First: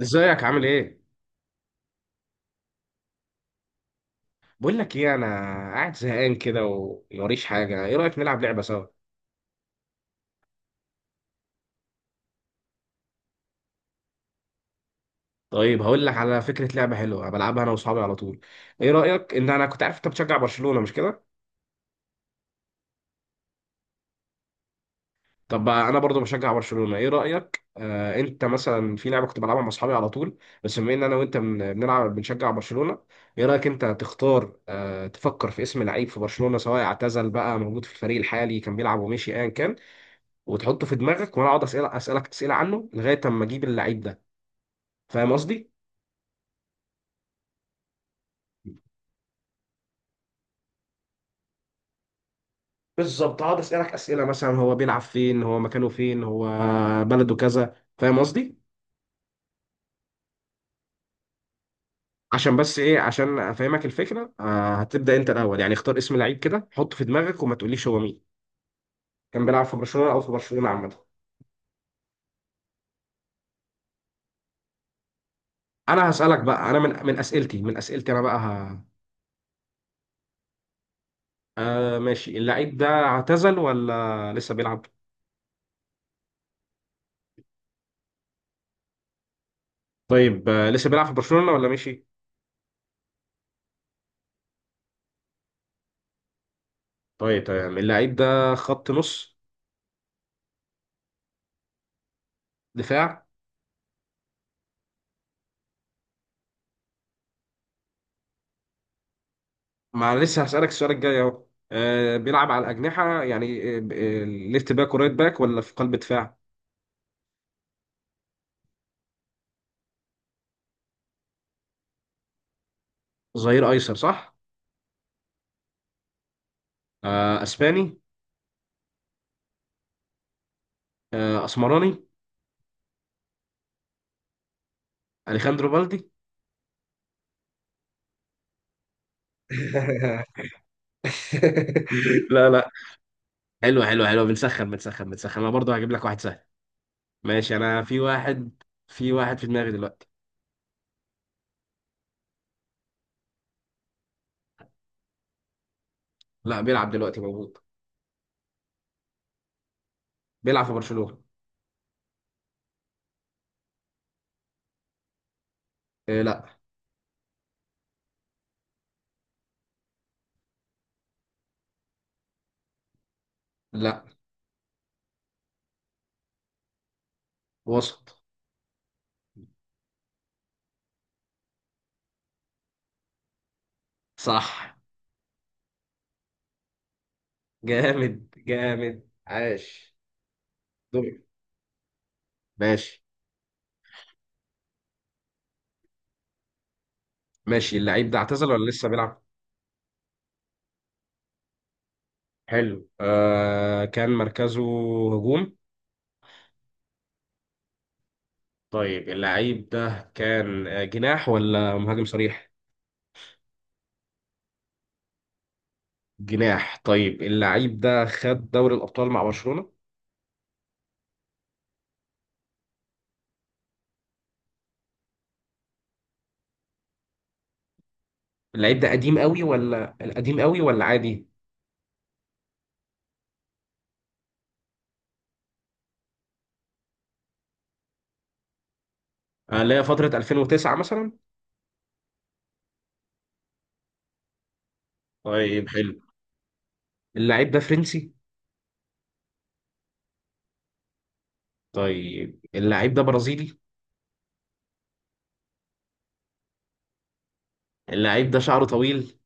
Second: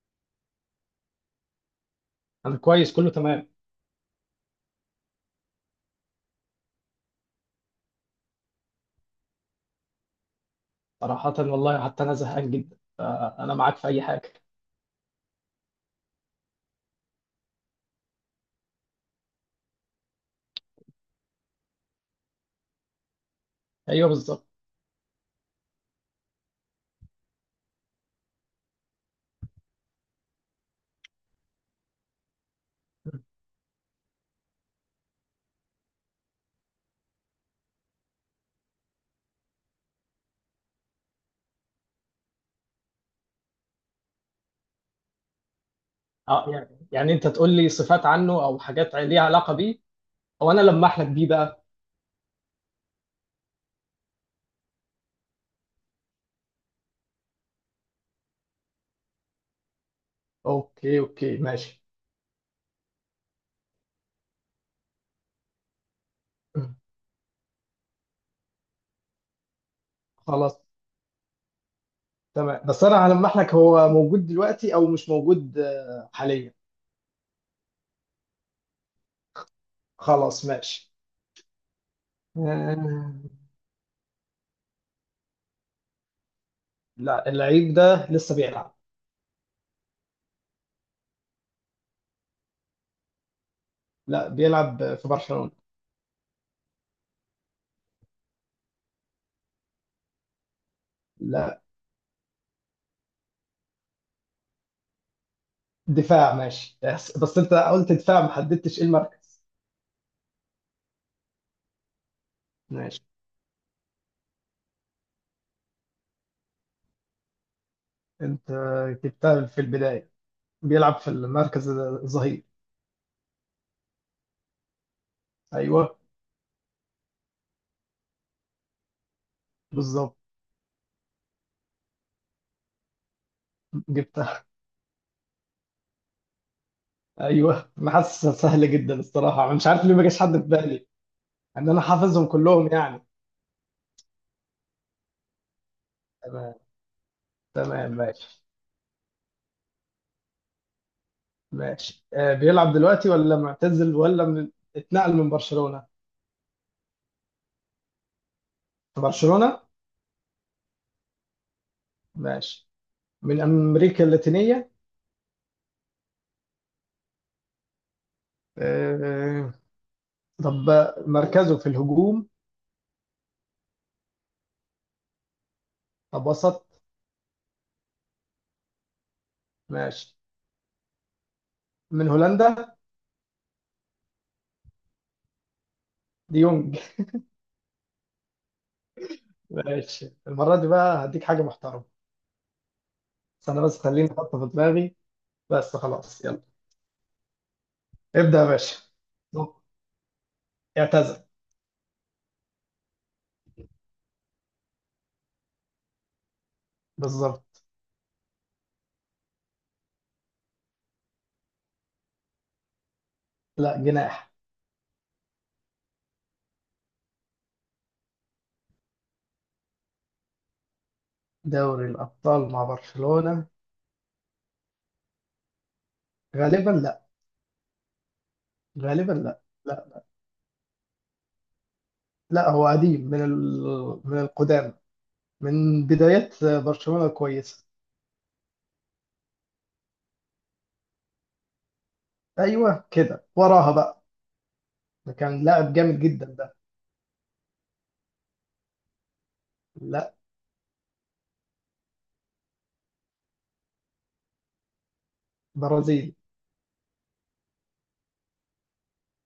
ازيك عامل ايه؟ انا كويس، كله تمام. بقول لك ايه، انا قاعد زهقان كده وموريش حاجه. ايه رايك نلعب لعبه سوا؟ صراحة والله حتى انا زهقان جدا، فانا معاك في اي حاجة. طيب، هقول لك على فكره لعبه حلوه بلعبها انا واصحابي على طول. ايه رايك ان انا كنت عارف انت بتشجع برشلونه مش كده؟ ايوه، بالظبط. طب بقى انا برضو بشجع برشلونه. ايه رايك انت مثلا في لعبه كنت بلعبها مع اصحابي على طول. بس بما ان انا وانت بنلعب بنشجع برشلونه. ايه رايك انت تختار، تفكر في اسم لعيب في برشلونه، سواء اعتزل بقى موجود في الفريق الحالي كان بيلعب ومشي ايا كان، وتحطه في دماغك وانا اقعد اسالك اسئله عنه لغايه اما اجيب اللعيب ده. فاهم قصدي؟ اه، يعني انت تقول لي صفات عنه او حاجات ليها علاقة بيه، او انا لمح لك بيه بقى. بالظبط، هقعد اسالك اسئله مثلا هو بيلعب فين، هو مكانه فين، هو بلده كذا. فاهم قصدي؟ اوكي، اوكي، ماشي. عشان بس ايه، عشان افهمك الفكره. هتبدا انت الاول، يعني اختار اسم لعيب كده حطه في دماغك وما تقوليش هو مين، كان بيلعب في برشلونه او في خلاص. برشلونه عامه. تمام، بس انا هلمح لك هو موجود دلوقتي او مش موجود، انا هسالك حاليا. بقى، انا من اسئلتي انا بقى خلاص، ماشي. ماشي. اللعيب ده آه، اعتزل ولا لسه بيلعب؟ لا، اللعيب ده لسه بيلعب. طيب، لسه بيلعب في برشلونه ولا مشي؟ لا، بيلعب في برشلونة. طيب تمام، اللعيب ده خط نص، لا. دفاع. دفاع، ماشي، بس انت قلت دفاع، ما حددتش ايه المركز. ما انا لسه هسألك السؤال الجاي اهو. بيلعب على ماشي. الأجنحة يعني، ليفت باك ورايت باك ولا في قلب دفاع؟ انت جبتها في البداية. بيلعب في المركز الظهير. ظهير أيسر، صح. ايوه. أسباني. بالظبط. أسمراني. جبتها. أليخاندرو بالدي. ايوه، انا حاسس سهل جدا الصراحة، انا مش عارف ليه ما جاش حد في بالي، ان انا حافظهم لا، كلهم لا. يعني. حلو حلو حلو، بنسخن بنسخن بنسخن. انا برضه هجيب لك واحد سهل. تمام. ماشي، انا تمام، ماشي. في واحد في دماغي دلوقتي. ماشي. بيلعب دلوقتي ولا معتزل، ولا اتنقل من برشلونة؟ لا، بيلعب دلوقتي، موجود. في برشلونة؟ بيلعب في برشلونة. ماشي. من امريكا اللاتينية؟ إيه، لا. آه. طب، مركزه في الهجوم؟ لا، طب، وسط؟ وسط. ماشي. من هولندا؟ صح. ديونج؟ جامد جامد، عاش. ماشي، المرة دي بقى دور. هديك حاجة محترمة. ماشي. بس أنا، بس خليني أحطها في دماغي. بس خلاص، يلا. ماشي، اللعيب ده ابدأ يا اعتزل ولا باشا. لسه بيلعب؟ اعتزل. حلو، كان مركزه هجوم. بالظبط. طيب، اللعيب ده كان جناح ولا مهاجم صريح؟ لا، جناح. جناح. طيب، اللعيب ده خد دوري الأبطال مع برشلونة؟ دوري الأبطال مع برشلونة؟ غالبا لا. اللعيب ده غالبا قديم لا، قوي ولا لا. عادي؟ لا، هو قديم من من القدام، من بدايات برشلونة الكويسة. لا، فترة 2009 مثلا. أيوه، كده وراها بقى. ده كان طيب لاعب جامد حلو، جدا ده. اللعيب ده فرنسي؟ لا. طيب، اللعيب ده برازيلي؟ برازيلي. اللعيب ده شعره طويل؟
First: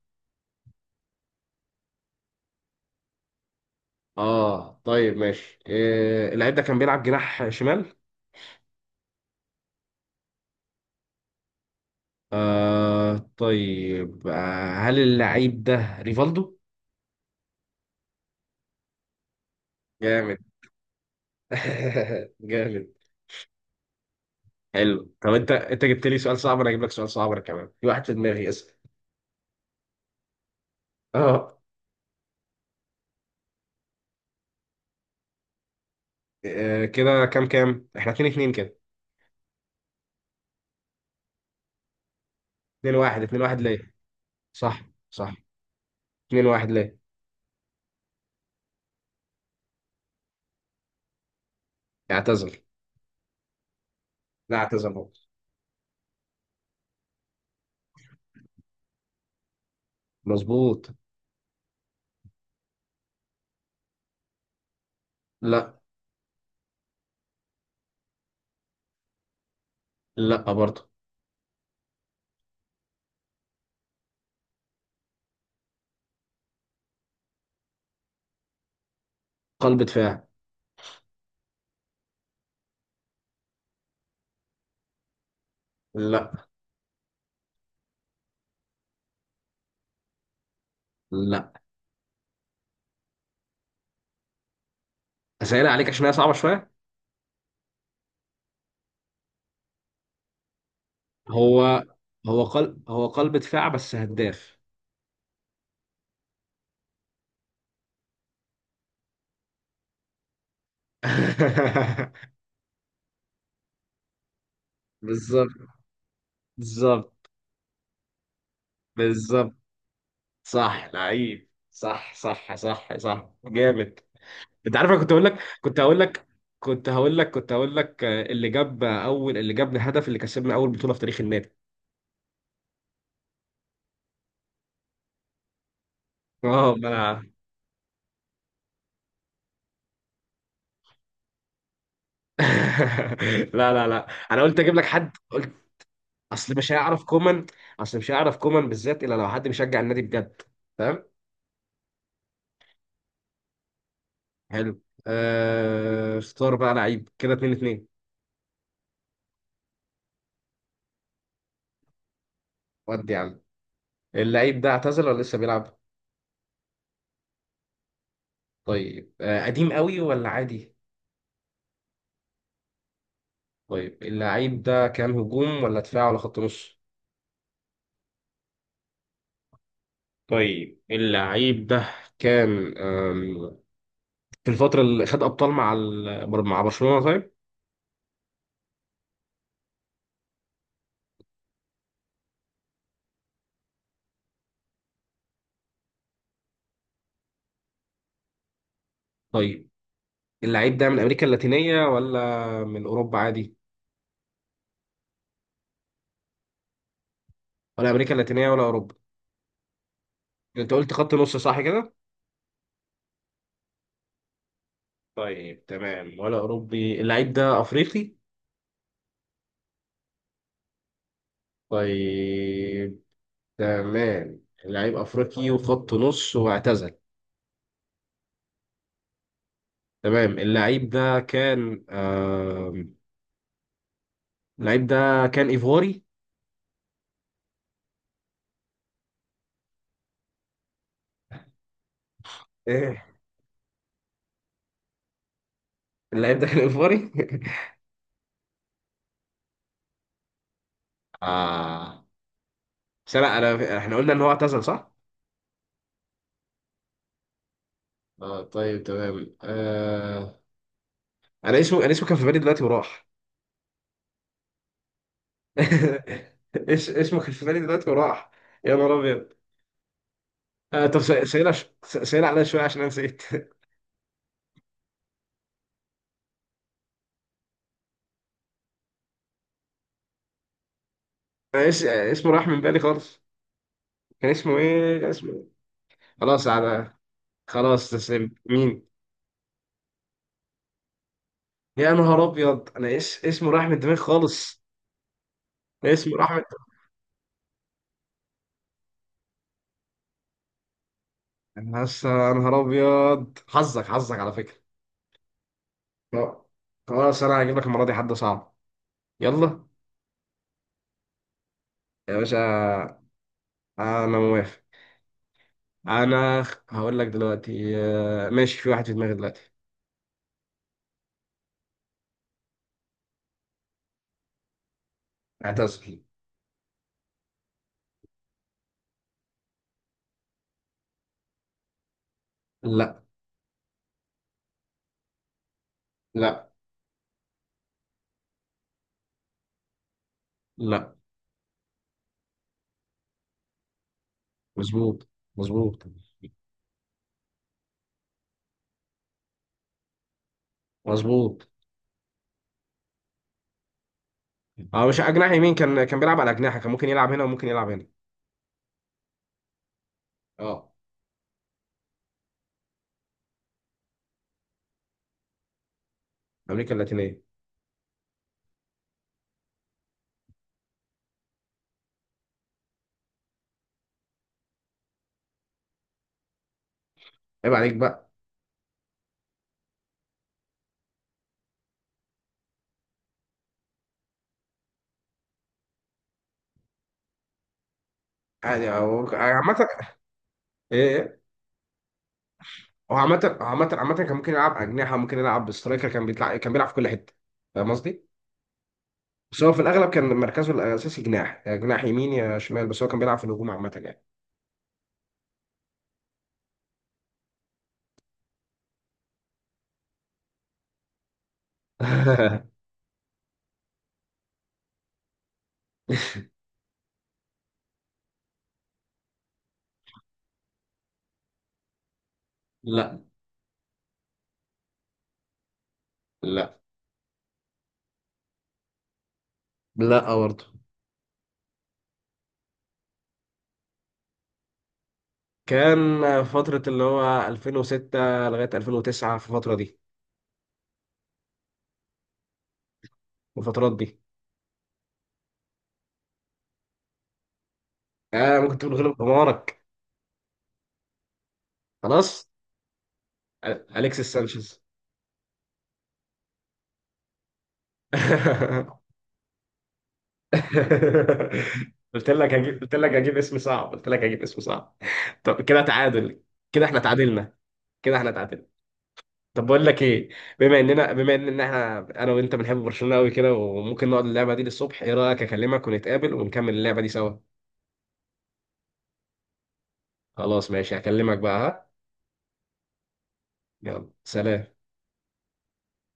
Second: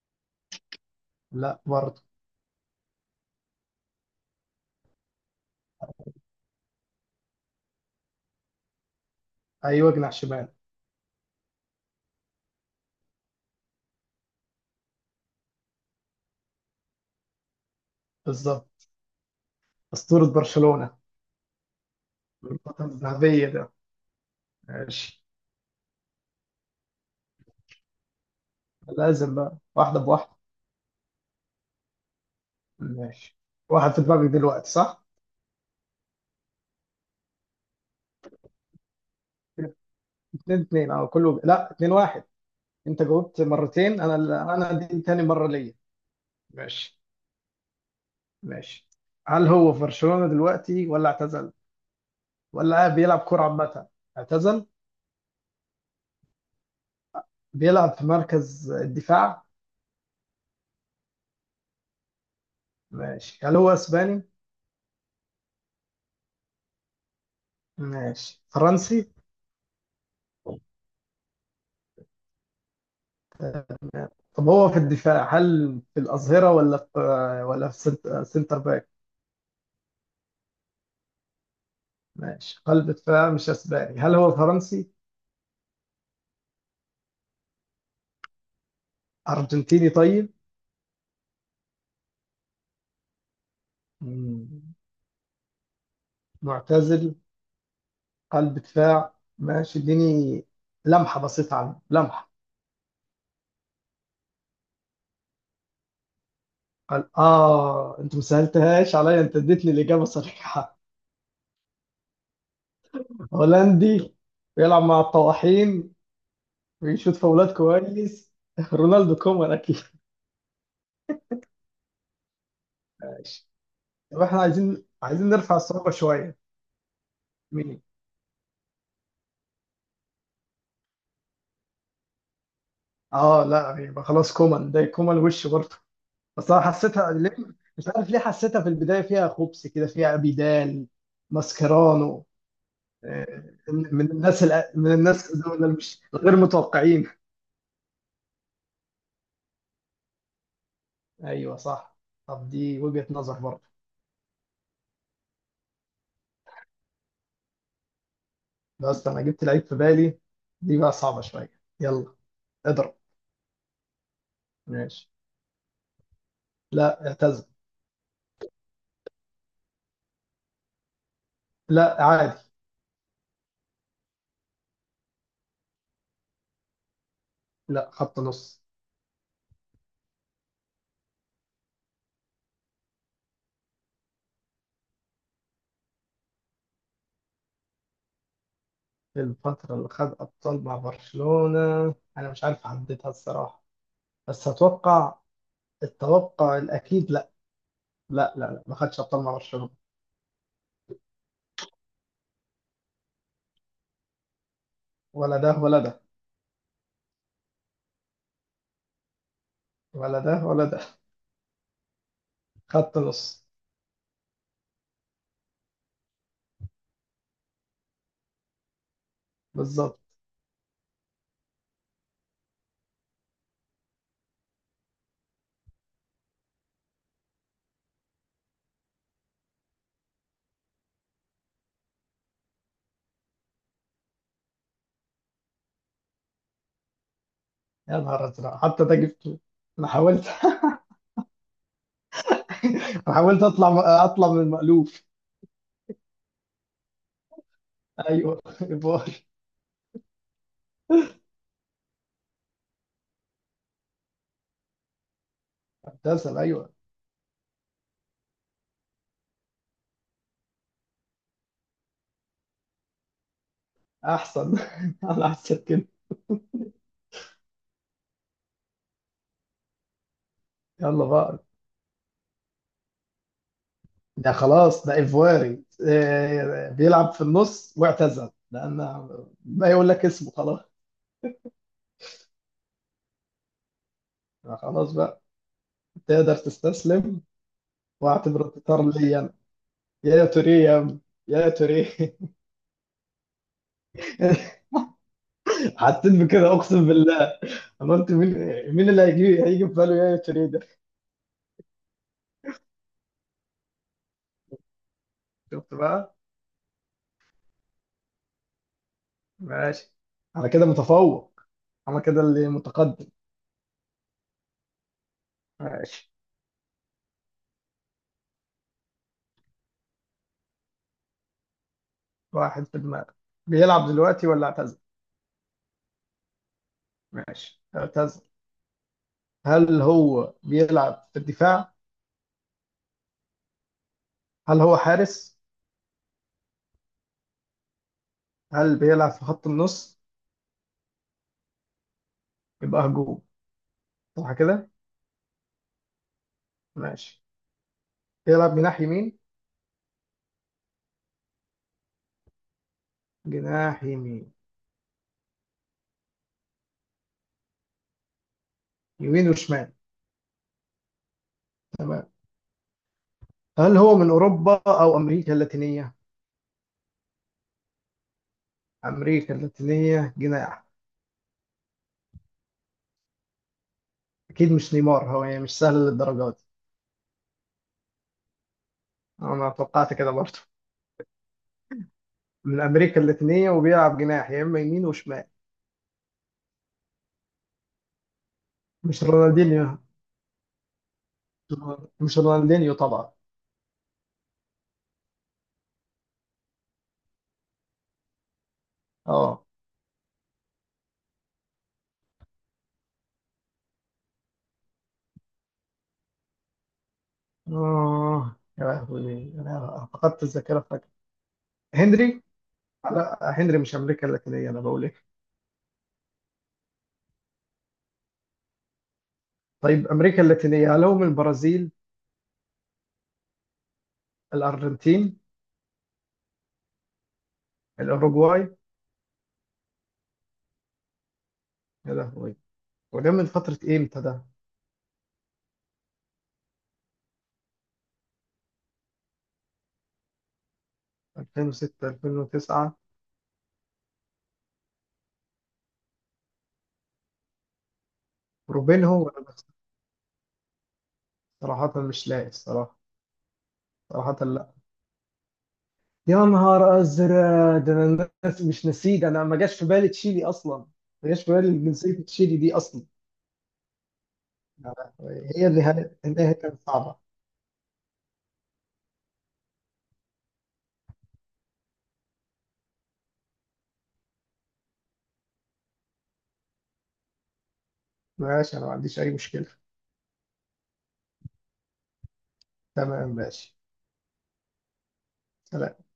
لا برضه. اه طيب ماشي. اللعيب ده كان بيلعب جناح شمال. أيوه، جناح شمال. طيب، هل اللعيب ده ريفالدو؟ بالظبط. أسطورة جامد. برشلونة. الفترة جامد. الذهبية ده. حلو. ماشي. طب انت جبت لي سؤال صعب، انا هجيب لك سؤال صعب. أنا كمان في واحد في دماغي، اسال. لازم بقى واحدة بواحدة. اه، ماشي. واحد في دماغك دلوقتي صح؟ كده كام كام؟ احنا 2-2 كده. اتنين اتنين، اه كله. لا، اتنين واحد. 2 انت 1 جاوبت 2-1 ليه؟ مرتين انا. انا صح دي تاني صح. مرة ليا. 2-1 ليه؟ ماشي. ماشي. هل هو في برشلونة دلوقتي ولا اعتزل؟ اعتزل. ولا بيلعب كرة عامة؟ لا، اعتزل؟ اعتزل هو. بيلعب في مركز الدفاع؟ مظبوط. ماشي، هل هو اسباني؟ لا، ماشي، فرنسي؟ لا برضه. طب هو في الدفاع، هل في الأظهرة، ولا في سنتر باك؟ قلب دفاع. ماشي، قلب دفاع، مش اسباني، هل هو فرنسي؟ لا. ارجنتيني طيب؟ لا. مم. اسئله عليك عشان هي صعبه شويه. معتزل. قلب دفاع، ماشي، اديني لمحة بسيطة عنه، هو لمحة. هو قلب دفاع بس هداف. قال اه، انت ما سهلتهاش عليا، انت اديتني الإجابة صريحة. هولندي. بيلعب مع بالظبط الطواحين. بيشوط بالظبط. فاولات كويس. رونالدو كومان بالظبط. اكيد. صح، لعيب، صح صح صح صح، ماشي. جامد. طب احنا انت عايزين عارف، انا عايزين نرفع كنت الصعوبة هقول لك شوية. كنت هقول لك كنت هقول مين؟ لك اللي جاب الهدف اللي كسبنا اول بطولة في تاريخ النادي. اه، لا، يبقى خلاص كومان، ده كومان وش برضه. بس انا اه، ما حسيتها انا. ليه. مش عارف ليه حسيتها في البداية فيها خبص كده، فيها بيدال. ماسكيرانو. لا لا لا، انا قلت اجيب لك من حد الناس قلت. دول مش غير اصل مش هيعرف متوقعين. كومان اصل مش هيعرف كومان بالذات الا لو حد بيشجع النادي بجد. فاهم؟ ايوه، صح. طب دي وجهة نظر برضه. حلو. اختار بقى لعيب كده. 2-2. بس انا جبت لعيب في بالي. دي بقى صعبة شوية. يلا. اضرب. ودي يا عم. اللعيب ده اعتزل ماشي. ولا لسه بيلعب؟ لا، اعتزل. طيب، قديم قوي ولا عادي؟ لا، عادي. طيب، اللعيب ده كان هجوم ولا دفاع ولا خط نص؟ لا، خط نص. طيب اللعيب ده كان في الفترة اللي خد أبطال مع مع برشلونة؟ طيب، الفترة اللي خد أبطال مع برشلونة أنا مش عارف أحددها الصراحة، بس أتوقع. التوقع الأكيد لا. لا، لا، لا، ما خدش أبطال مع طيب برشلونة. اللعيب ده من أمريكا اللاتينية ولا من أوروبا عادي؟ ولا ده ولا ده. ولا أمريكا اللاتينية ولا أوروبا؟ ولا ده ولا أنت ده. قلت خط نص صح كده. خط نص. طيب تمام، ولا أوروبي. اللعيب ده أفريقي؟ بالظبط. طيب تمام، اللعيب أفريقي وخط نص واعتزل. تمام. اللعيب ده كان ايفواري. يا نهار ازرق، حتى ده جبته. انا حاولت. إيه؟ انا حاولت اطلع من المألوف. اللعيب ده كان ايفواري. ايوه، ايفار. آه بس لا، احنا قلنا ان هو اعتزل صح؟ ابتسم، ايوه. اه طيب تمام. انا اسمه كان في بالي دلوقتي وراح. احسن. انا احسن كده. ايش اسمه، كان في بالي دلوقتي وراح. يا نهار ابيض. طب يلا بقى. سهل، سهل عليا شويه عشان انا نسيت. ده خلاص، ده ايفواري إيه، بيلعب في النص واعتزل، لان ما يقول لك اسمه خلاص. أنا اسمه راح من بالي خالص. خلاص كان بقى، اسمه إيه؟ تقدر خلاص على. تستسلم. خلاص، تسلم واعتبره مين. انتصار ليا انا. يا توريه يا عم، يا يا توريه. نهار ابيض، انا اسمه راح من دماغي خالص. حسيت اسمه راح من. بكده اقسم بالله. انا قلت مين. مين اللي هيجي في باله يا توريه ده. انا لسه يا نهار ابيض، حظك حظك على فكره. شفت بقى. لا، خلاص انا هجيب لك المره دي حد صعب. يلا. ماشي. انا كده متفوق. انا يا كده اللي باشا، متقدم. انا موافق. ماشي. انا هقول لك دلوقتي. ماشي، في واحد في دماغي دلوقتي. واحد في دماغك. بيلعب دلوقتي ولا اعتزل؟ اعتزل. ماشي، اعتزل. هل هو بيلعب في الدفاع؟ لا. هل هو حارس؟ لا. هل بيلعب في خط النص؟ لا. يبقى هجوم، صح كده؟ مظبوط مظبوط. ماشي. بيلعب جناح يمين؟ مظبوط. جناح يمين؟ اه، مش جناح يمين، كان بيلعب على اجنحه، كان ممكن يلعب هنا وممكن يلعب هنا. يمين وشمال. اه. تمام. هل هو من اوروبا او امريكا اللاتينيه؟ امريكا اللاتينيه. امريكا اللاتينيه، جناح. اكيد مش نيمار هو، يعني مش سهل للدرجه دي. عيب عليك بقى. انا توقعت كده برضه. من امريكا اللاتينيه وبيلعب جناح، يا اما يمين وشمال. يعني مش عامه. رونالدينيو؟ ايه، إيه؟ مش رونالدينيو هو طبعا. عامة عامة عامة، كان ممكن يلعب أجنحة، ممكن يلعب سترايكر، كان بيطلع كان بيلعب في كل حتة. فاهم قصدي؟ بس اه. هو في الأغلب كان مركزه الأساسي جناح، يا جناح يمين يا شمال، بس هو كان بيلعب في الهجوم عامة يعني. اه، يا لهوي انا فقدت الذاكره فجاه. هنري. لا، هنري مش امريكا اللاتينيه، انا بقول ايه. طيب، امريكا اللاتينيه، هل هو من البرازيل؟ لا الارجنتين؟ لا، الاوروغواي؟ لا برضه. يا لهوي. وده من فتره امتى ده؟ كان فترة اللي هو 2006 لغاية 2009، في الفترة دي. 2006 2009؟ الفترات دي. ممكن تقول غلب روبينهو ولا حمارك. صراحه مش لاقي خلاص. الصراحه. أليكسيس صراحه. سانشيز. يا نهار ازرق، ده انا مش نسيت، انا ما جاش في بالي تشيلي اصلا. ما جاش في بالي جنسيه تشيلي دي قلت اصلا. لك هجيب اسم صعب، قلت لك هجيب اسم صعب. لا، طب هي كده النهاية، تعادل. النهاية كانت كده احنا صعبة. تعادلنا، كده احنا تعادلنا. طب بقول لك ايه، بما ان احنا، انا وانت بنحب برشلونة قوي كده وممكن نقعد اللعبة دي للصبح. ايه رأيك اكلمك ونتقابل ونكمل اللعبة دي سوا؟ ماشي، أنا ما عنديش أي مشكلة. خلاص ماشي، هكلمك بقى. ها، تمام، ماشي. يلا سلام. سلام.